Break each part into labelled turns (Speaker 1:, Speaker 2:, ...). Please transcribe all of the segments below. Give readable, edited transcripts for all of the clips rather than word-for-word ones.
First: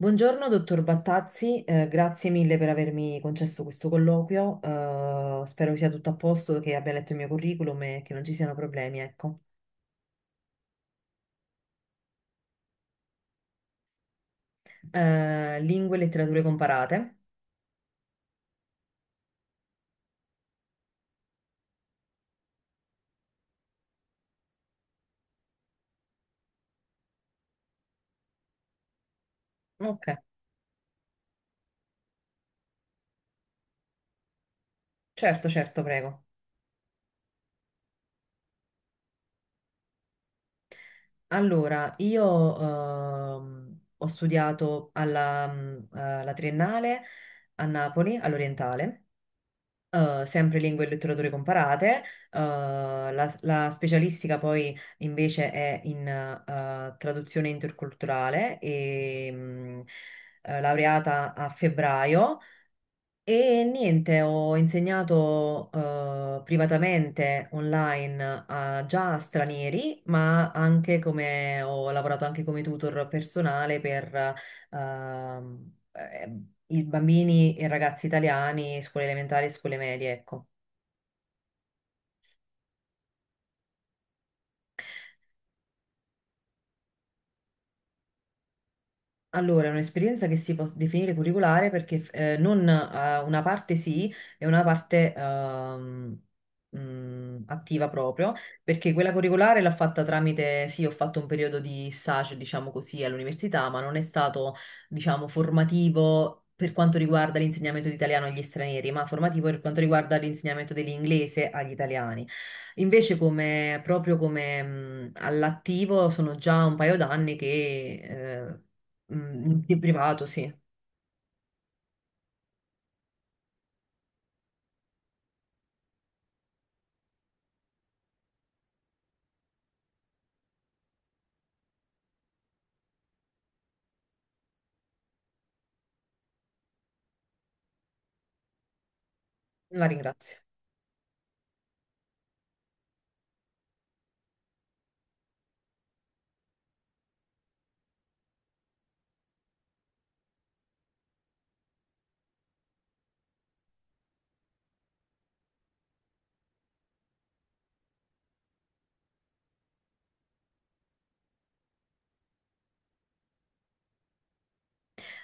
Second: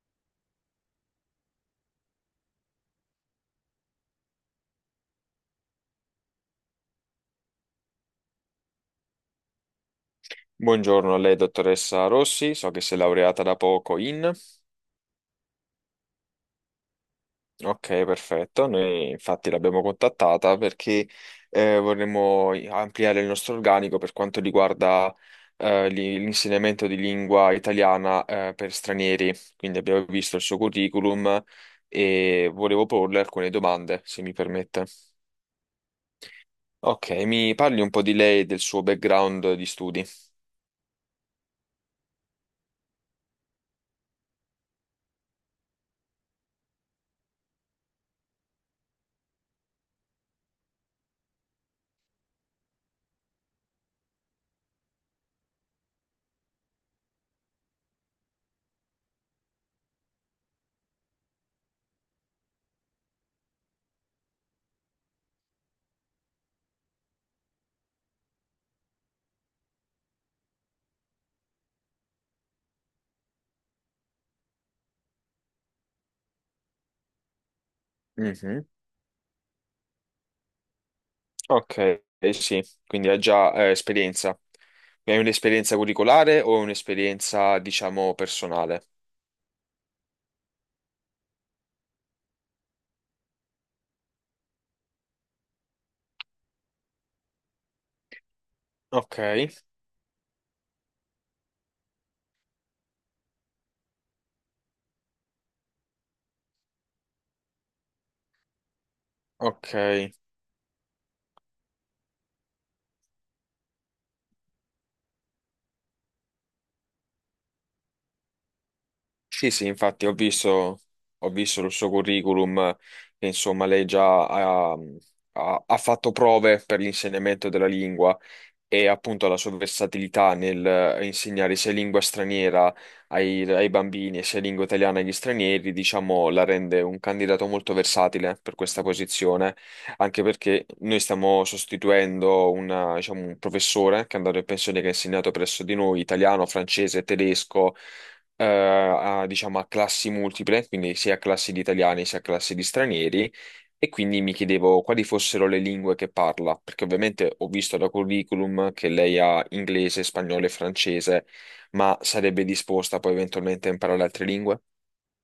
Speaker 1: Buongiorno, dottor Battazzi, grazie mille per avermi concesso questo colloquio. Spero sia tutto a posto, che abbia letto il mio curriculum e che non ci siano problemi, ecco.
Speaker 2: Buongiorno a lei, dottoressa Rossi, so che si è laureata da poco in.
Speaker 1: Lingue e letterature comparate?
Speaker 2: Ok, perfetto, noi infatti l'abbiamo contattata perché vorremmo ampliare il nostro organico per quanto riguarda l'insegnamento di lingua italiana per stranieri, quindi abbiamo
Speaker 1: Ok,
Speaker 2: visto il suo curriculum e volevo porle alcune domande, se mi permette.
Speaker 1: certo, certo, prego.
Speaker 2: Ok, mi parli un po' di lei e del suo background di studi.
Speaker 1: Allora, io ho studiato alla triennale a Napoli, all'Orientale. Sempre lingue e letterature comparate, la specialistica poi invece è in traduzione interculturale e laureata a febbraio e niente, ho insegnato privatamente online già a stranieri, ma anche come ho lavorato anche come tutor personale per ehm, eh, i bambini e ragazzi
Speaker 2: Mhm.
Speaker 1: italiani, scuole elementari e scuole medie, ecco.
Speaker 2: Ok, eh sì, quindi hai già esperienza. Hai un'esperienza curricolare o un'esperienza, diciamo, personale?
Speaker 1: Allora, è un'esperienza che si può definire curriculare perché non, una parte sì e una parte attiva proprio, perché quella
Speaker 2: Ok,
Speaker 1: curriculare l'ho fatta tramite, sì, ho fatto un periodo di stage, diciamo così, all'università, ma non è stato, diciamo, formativo. Per quanto riguarda l'insegnamento di italiano agli stranieri, ma formativo per quanto
Speaker 2: ok.
Speaker 1: riguarda l'insegnamento dell'inglese agli italiani. Invece, come, proprio come all'attivo, sono già un paio d'anni che eh,
Speaker 2: Sì, sì,
Speaker 1: in
Speaker 2: infatti ho
Speaker 1: privato, sì.
Speaker 2: visto, ho visto il suo curriculum, che insomma lei già ha fatto prove per l'insegnamento della lingua e appunto la sua versatilità nel insegnare sia lingua straniera ai bambini e sia lingua italiana agli stranieri, diciamo, la rende un candidato molto versatile per questa posizione,
Speaker 1: La
Speaker 2: anche
Speaker 1: ringrazio.
Speaker 2: perché noi stiamo sostituendo diciamo, un professore che è andato in pensione, che ha insegnato presso di noi italiano, francese, tedesco. A, diciamo, a classi multiple, quindi sia a classi di italiani sia a classi di stranieri, e quindi mi chiedevo quali fossero le lingue che parla, perché ovviamente ho visto da curriculum che lei ha inglese, spagnolo e francese, ma sarebbe disposta poi eventualmente a imparare altre lingue?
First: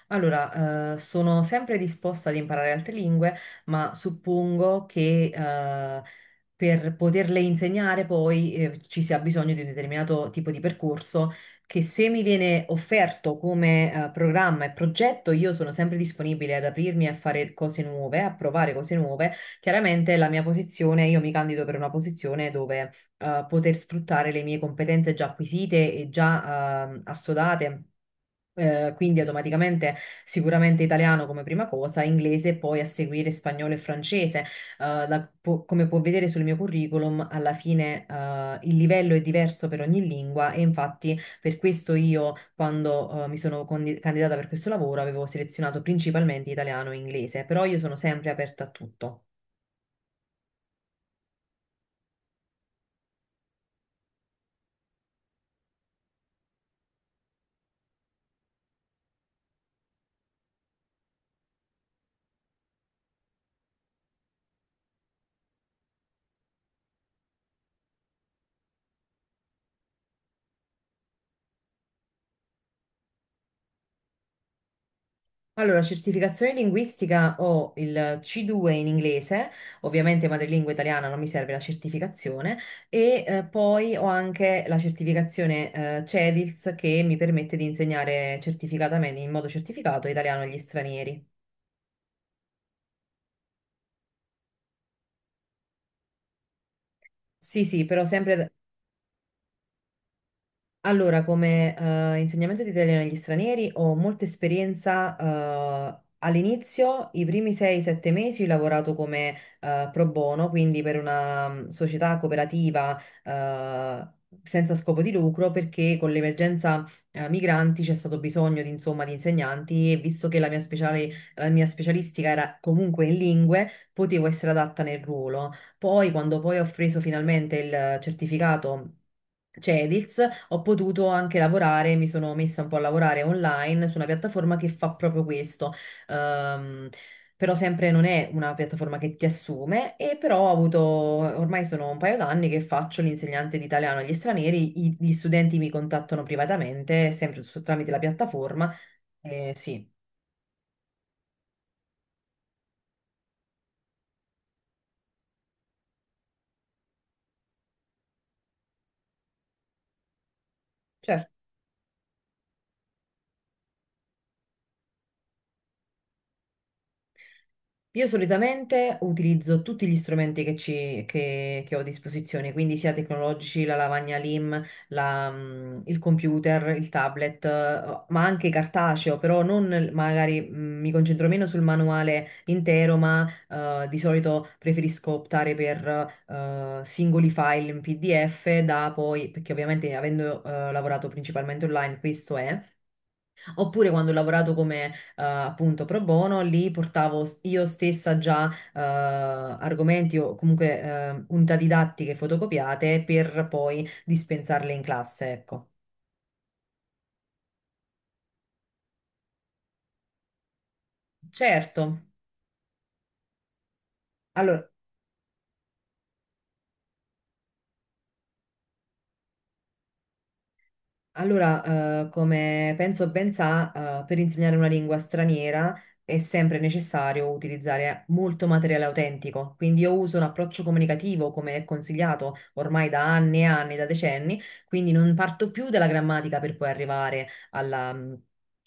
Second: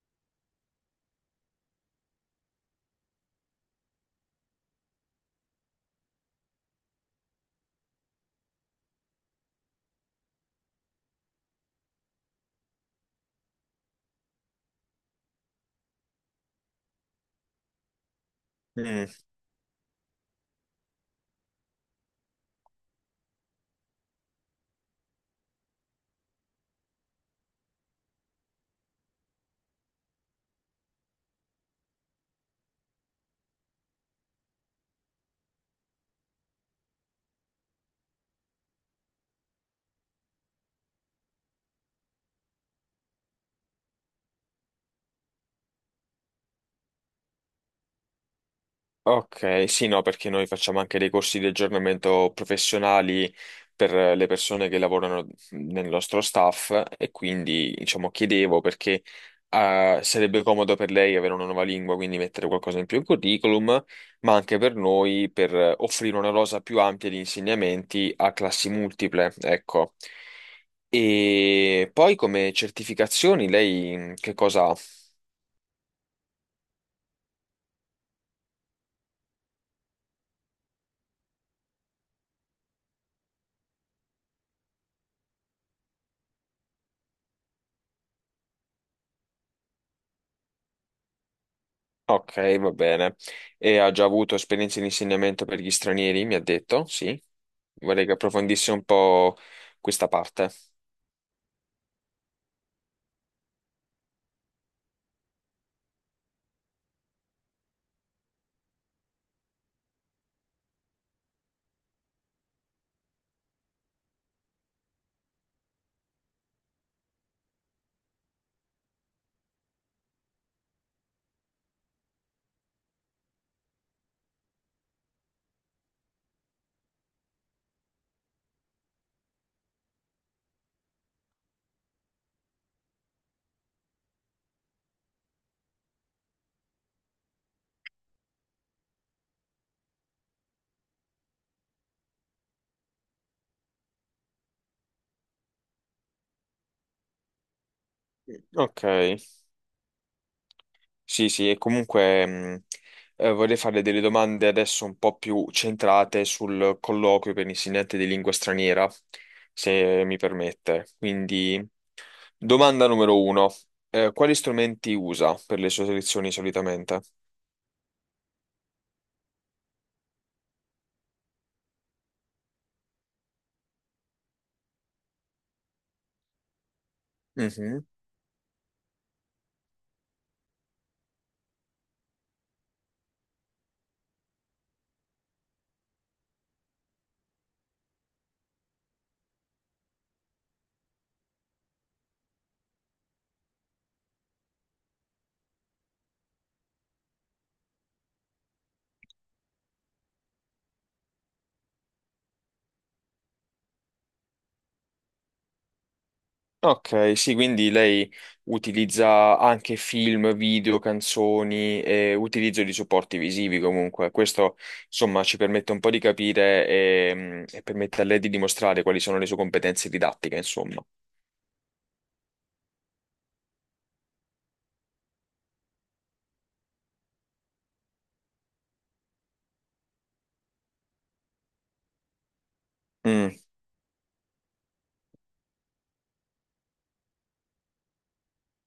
Speaker 1: Allora, sono sempre disposta ad imparare altre lingue, ma suppongo che per poterle insegnare poi ci sia bisogno di un determinato tipo di percorso che se mi viene offerto come programma e progetto, io sono sempre disponibile ad aprirmi a fare cose nuove, a provare cose
Speaker 2: Mm,
Speaker 1: nuove. Chiaramente la mia posizione, io mi candido per una posizione dove poter sfruttare le mie competenze già acquisite e già assodate. Quindi automaticamente sicuramente italiano come prima cosa, inglese e poi a seguire spagnolo e francese. Come può vedere sul mio curriculum, alla fine il livello è diverso per ogni lingua e infatti per questo io quando mi sono candidata per questo lavoro avevo selezionato principalmente italiano e inglese, però io sono sempre aperta a tutto.
Speaker 2: ok, sì, no, perché noi facciamo anche dei corsi di aggiornamento professionali per le persone che lavorano nel nostro staff e quindi, diciamo, chiedevo perché sarebbe comodo per lei avere una nuova lingua, quindi mettere qualcosa in più in curriculum, ma anche per noi per offrire una rosa più ampia di insegnamenti a classi multiple, ecco. E poi come certificazioni lei che cosa ha?
Speaker 1: Allora, certificazione linguistica ho il C2 in inglese. Ovviamente madrelingua italiana non mi serve la certificazione, e poi ho anche la certificazione CEDILS, che mi permette di insegnare certificatamente, in modo certificato, italiano agli stranieri.
Speaker 2: Ok, va bene. E ha già avuto esperienze di insegnamento per gli stranieri, mi ha detto, sì.
Speaker 1: Sì, sì, però
Speaker 2: Vorrei che
Speaker 1: sempre.
Speaker 2: approfondisse un po' questa parte.
Speaker 1: Allora, come insegnamento di italiano agli stranieri ho molta esperienza. All'inizio, i primi 6-7 mesi, ho lavorato come pro bono, quindi per una società cooperativa senza scopo di lucro, perché con l'emergenza migranti c'è stato bisogno di, insomma, di insegnanti e visto che la mia specialistica era comunque in lingue, potevo essere adatta nel ruolo. Poi, quando poi ho preso finalmente il certificato Cedils, ho potuto anche lavorare, mi sono messa un po' a lavorare online su una piattaforma che fa proprio questo. Ehm, però sempre non è una piattaforma che ti assume e però ho avuto, ormai sono un paio d'anni che faccio l'insegnante di italiano agli stranieri, gli studenti mi contattano privatamente, sempre tramite la piattaforma.
Speaker 2: Ok.
Speaker 1: Sì,
Speaker 2: Sì, sì, e comunque vorrei farle delle domande adesso un po' più centrate sul colloquio per insegnante di lingua straniera, se mi permette.
Speaker 1: certo.
Speaker 2: Quindi, domanda numero uno, quali strumenti usa per le sue lezioni solitamente?
Speaker 1: Io solitamente utilizzo tutti gli strumenti che ho a disposizione, quindi sia tecnologici, la lavagna LIM, il computer, il tablet, ma anche cartaceo, però non magari mi concentro meno sul manuale intero, ma di solito preferisco optare per singoli file in PDF da poi, perché ovviamente avendo lavorato principalmente online, questo è. Oppure quando ho lavorato come appunto pro bono, lì portavo io stessa già argomenti o comunque unità didattiche fotocopiate per poi dispensarle in classe, ecco.
Speaker 2: Ok, sì, quindi lei utilizza anche film, video,
Speaker 1: Certo.
Speaker 2: canzoni e utilizzo di supporti visivi comunque. Questo,
Speaker 1: Allora,
Speaker 2: insomma, ci permette un po' di capire permette a lei di dimostrare quali sono le sue competenze didattiche, insomma.
Speaker 1: Allora, come penso ben sa, per insegnare una lingua straniera è sempre necessario utilizzare molto materiale autentico, quindi io uso un approccio comunicativo come è consigliato ormai da
Speaker 2: Mm,
Speaker 1: anni e anni, da decenni, quindi non parto più dalla grammatica per poi arrivare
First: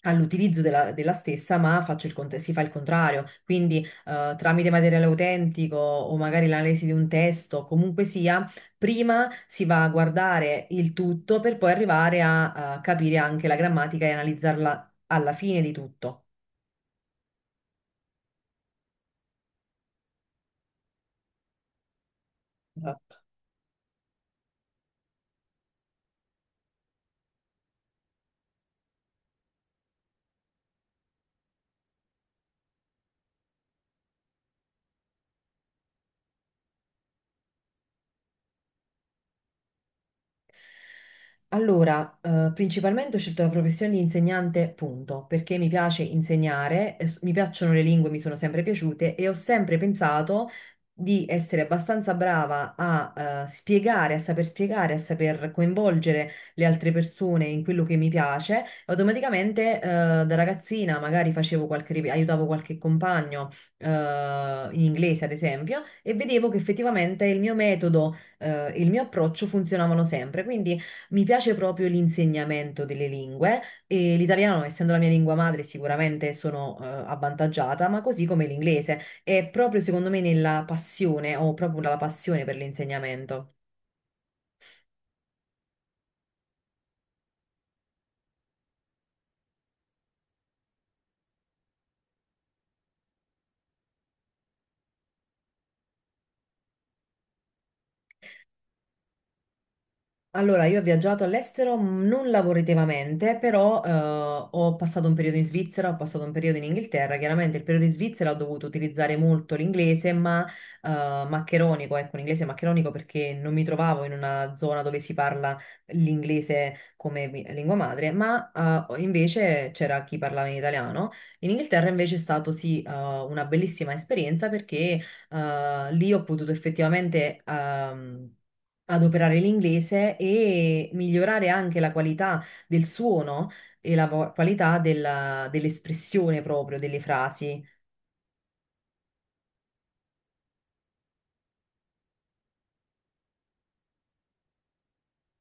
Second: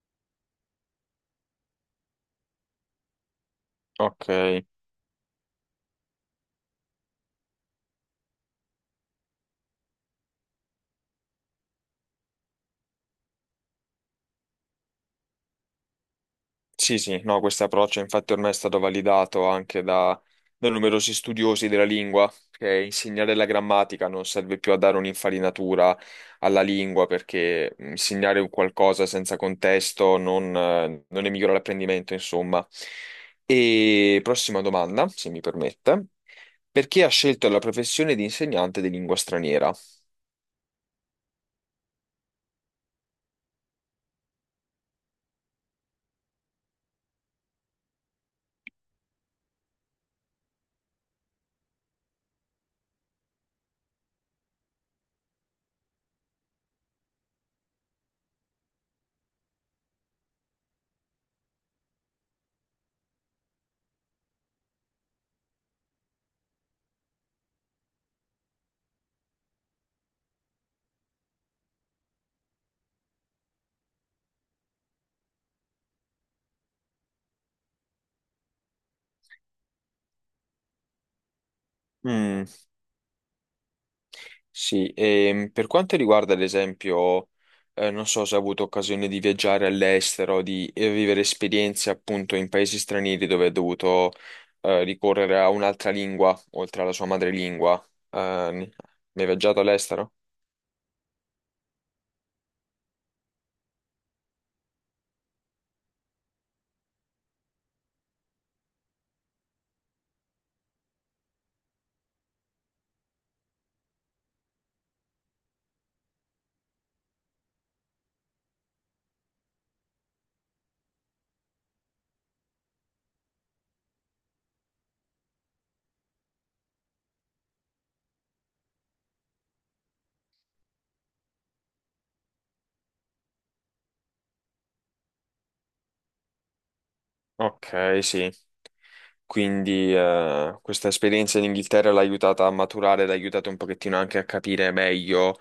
Speaker 1: all'utilizzo della stessa, ma faccio si fa il contrario, quindi
Speaker 2: ok.
Speaker 1: tramite materiale autentico o magari l'analisi di un testo, comunque sia. Prima si va a guardare il tutto per poi arrivare a capire anche la grammatica e analizzarla alla fine di tutto.
Speaker 2: Sì, sì, no, questo approccio infatti ormai è stato validato anche da numerosi studiosi della lingua, che
Speaker 1: Esatto.
Speaker 2: insegnare la grammatica non serve più a dare un'infarinatura alla lingua, perché insegnare un qualcosa senza contesto non ne migliora l'apprendimento, insomma. E prossima domanda, se mi permette. Perché ha scelto la professione di insegnante di lingua straniera?
Speaker 1: Allora, principalmente ho scelto la professione di insegnante, punto, perché mi piace insegnare, mi piacciono le lingue, mi sono sempre piaciute e ho sempre pensato di essere abbastanza brava a spiegare, a saper coinvolgere le altre persone in quello che mi piace. Automaticamente, da ragazzina magari facevo aiutavo qualche compagno, eh, in inglese, ad esempio, e vedevo che effettivamente il mio metodo, il mio approccio funzionavano sempre. Quindi mi piace proprio l'insegnamento delle lingue e l'italiano, essendo la mia lingua madre, sicuramente sono avvantaggiata, ma così come l'inglese. È proprio secondo me nella passione, ho proprio la passione
Speaker 2: Mm.
Speaker 1: per l'insegnamento.
Speaker 2: Sì, e per quanto riguarda ad esempio, non so se ha avuto occasione di viaggiare all'estero, di vivere esperienze appunto in paesi stranieri dove ha dovuto ricorrere a un'altra lingua, oltre alla sua madrelingua. Eh, ne- ne hai viaggiato all'estero?
Speaker 1: Allora, io ho viaggiato all'estero, non lavorativamente, però ho passato un periodo in Svizzera, ho passato un periodo in Inghilterra. Chiaramente il periodo in Svizzera ho dovuto utilizzare molto l'inglese, ma maccheronico, ecco, un inglese maccheronico perché non mi trovavo in una zona dove si parla l'inglese come lingua madre, ma invece c'era chi parlava in italiano. In Inghilterra invece è stato sì, una bellissima esperienza perché lì ho potuto effettivamente adoperare l'inglese e migliorare anche la qualità del suono e qualità dell'espressione proprio delle frasi.
Speaker 2: Ok, sì. Quindi questa esperienza in Inghilterra l'ha aiutata a maturare, l'ha aiutata un pochettino anche a capire meglio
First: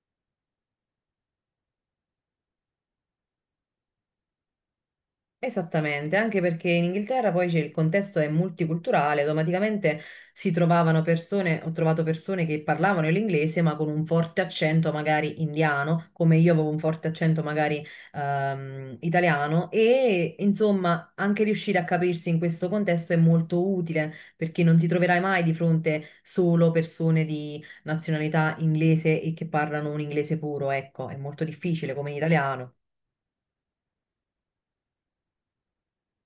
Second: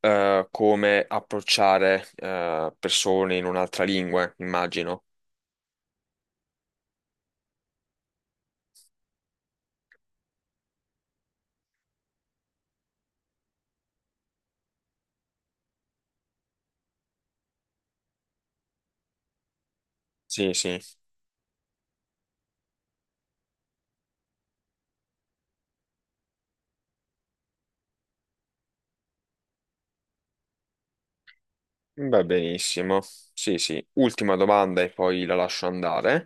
Speaker 2: come approcciare persone in un'altra lingua, immagino.
Speaker 1: Esattamente, anche perché in Inghilterra poi il contesto è multiculturale, automaticamente si trovavano persone, ho trovato persone che parlavano l'inglese ma con un forte accento magari indiano, come io avevo un forte accento magari italiano e
Speaker 2: Sì, sì.
Speaker 1: insomma anche riuscire a capirsi in questo contesto è molto utile perché non ti troverai mai di fronte solo persone di nazionalità inglese e che parlano un inglese puro, ecco, è molto difficile come in
Speaker 2: Va
Speaker 1: italiano.
Speaker 2: benissimo. Sì, sì. Ultima domanda e poi la lascio andare.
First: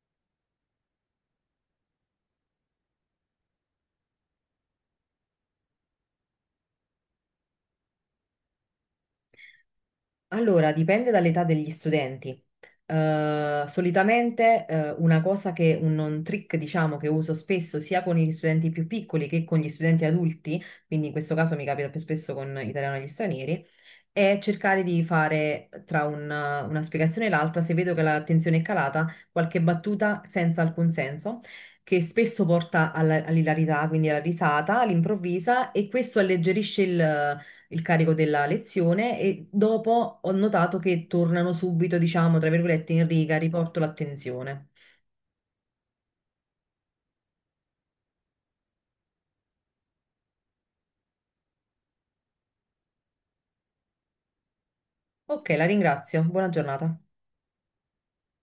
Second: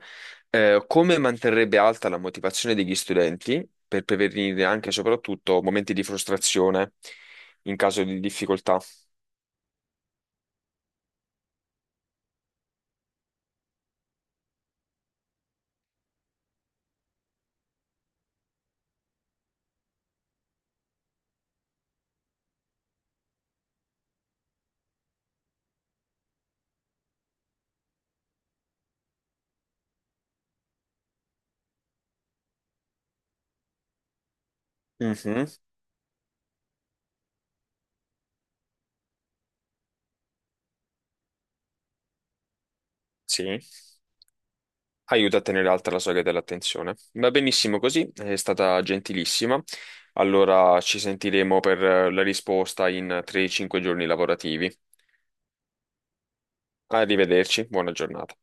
Speaker 2: Come manterrebbe alta la motivazione degli studenti per prevenire anche e soprattutto momenti di frustrazione in caso di difficoltà?
Speaker 1: Allora, dipende dall'età degli studenti. Solitamente, una cosa che un trick, diciamo, che uso spesso sia con gli studenti più piccoli che con gli studenti adulti, quindi in questo caso mi capita più spesso con italiano agli stranieri, è cercare di fare tra una spiegazione e l'altra, se vedo che l'attenzione è calata, qualche battuta senza alcun senso. Che spesso porta all'ilarità, quindi alla risata
Speaker 2: Mhm.
Speaker 1: all'improvvisa, e questo alleggerisce il carico della lezione e dopo ho notato che tornano subito, diciamo, tra virgolette, in riga,
Speaker 2: Sì.
Speaker 1: riporto l'attenzione.
Speaker 2: Aiuta a tenere alta la soglia dell'attenzione. Va benissimo così, è stata gentilissima. Allora ci sentiremo per la risposta in 3-5 giorni lavorativi.
Speaker 1: Ok, la ringrazio. Buona giornata.
Speaker 2: Arrivederci, buona giornata.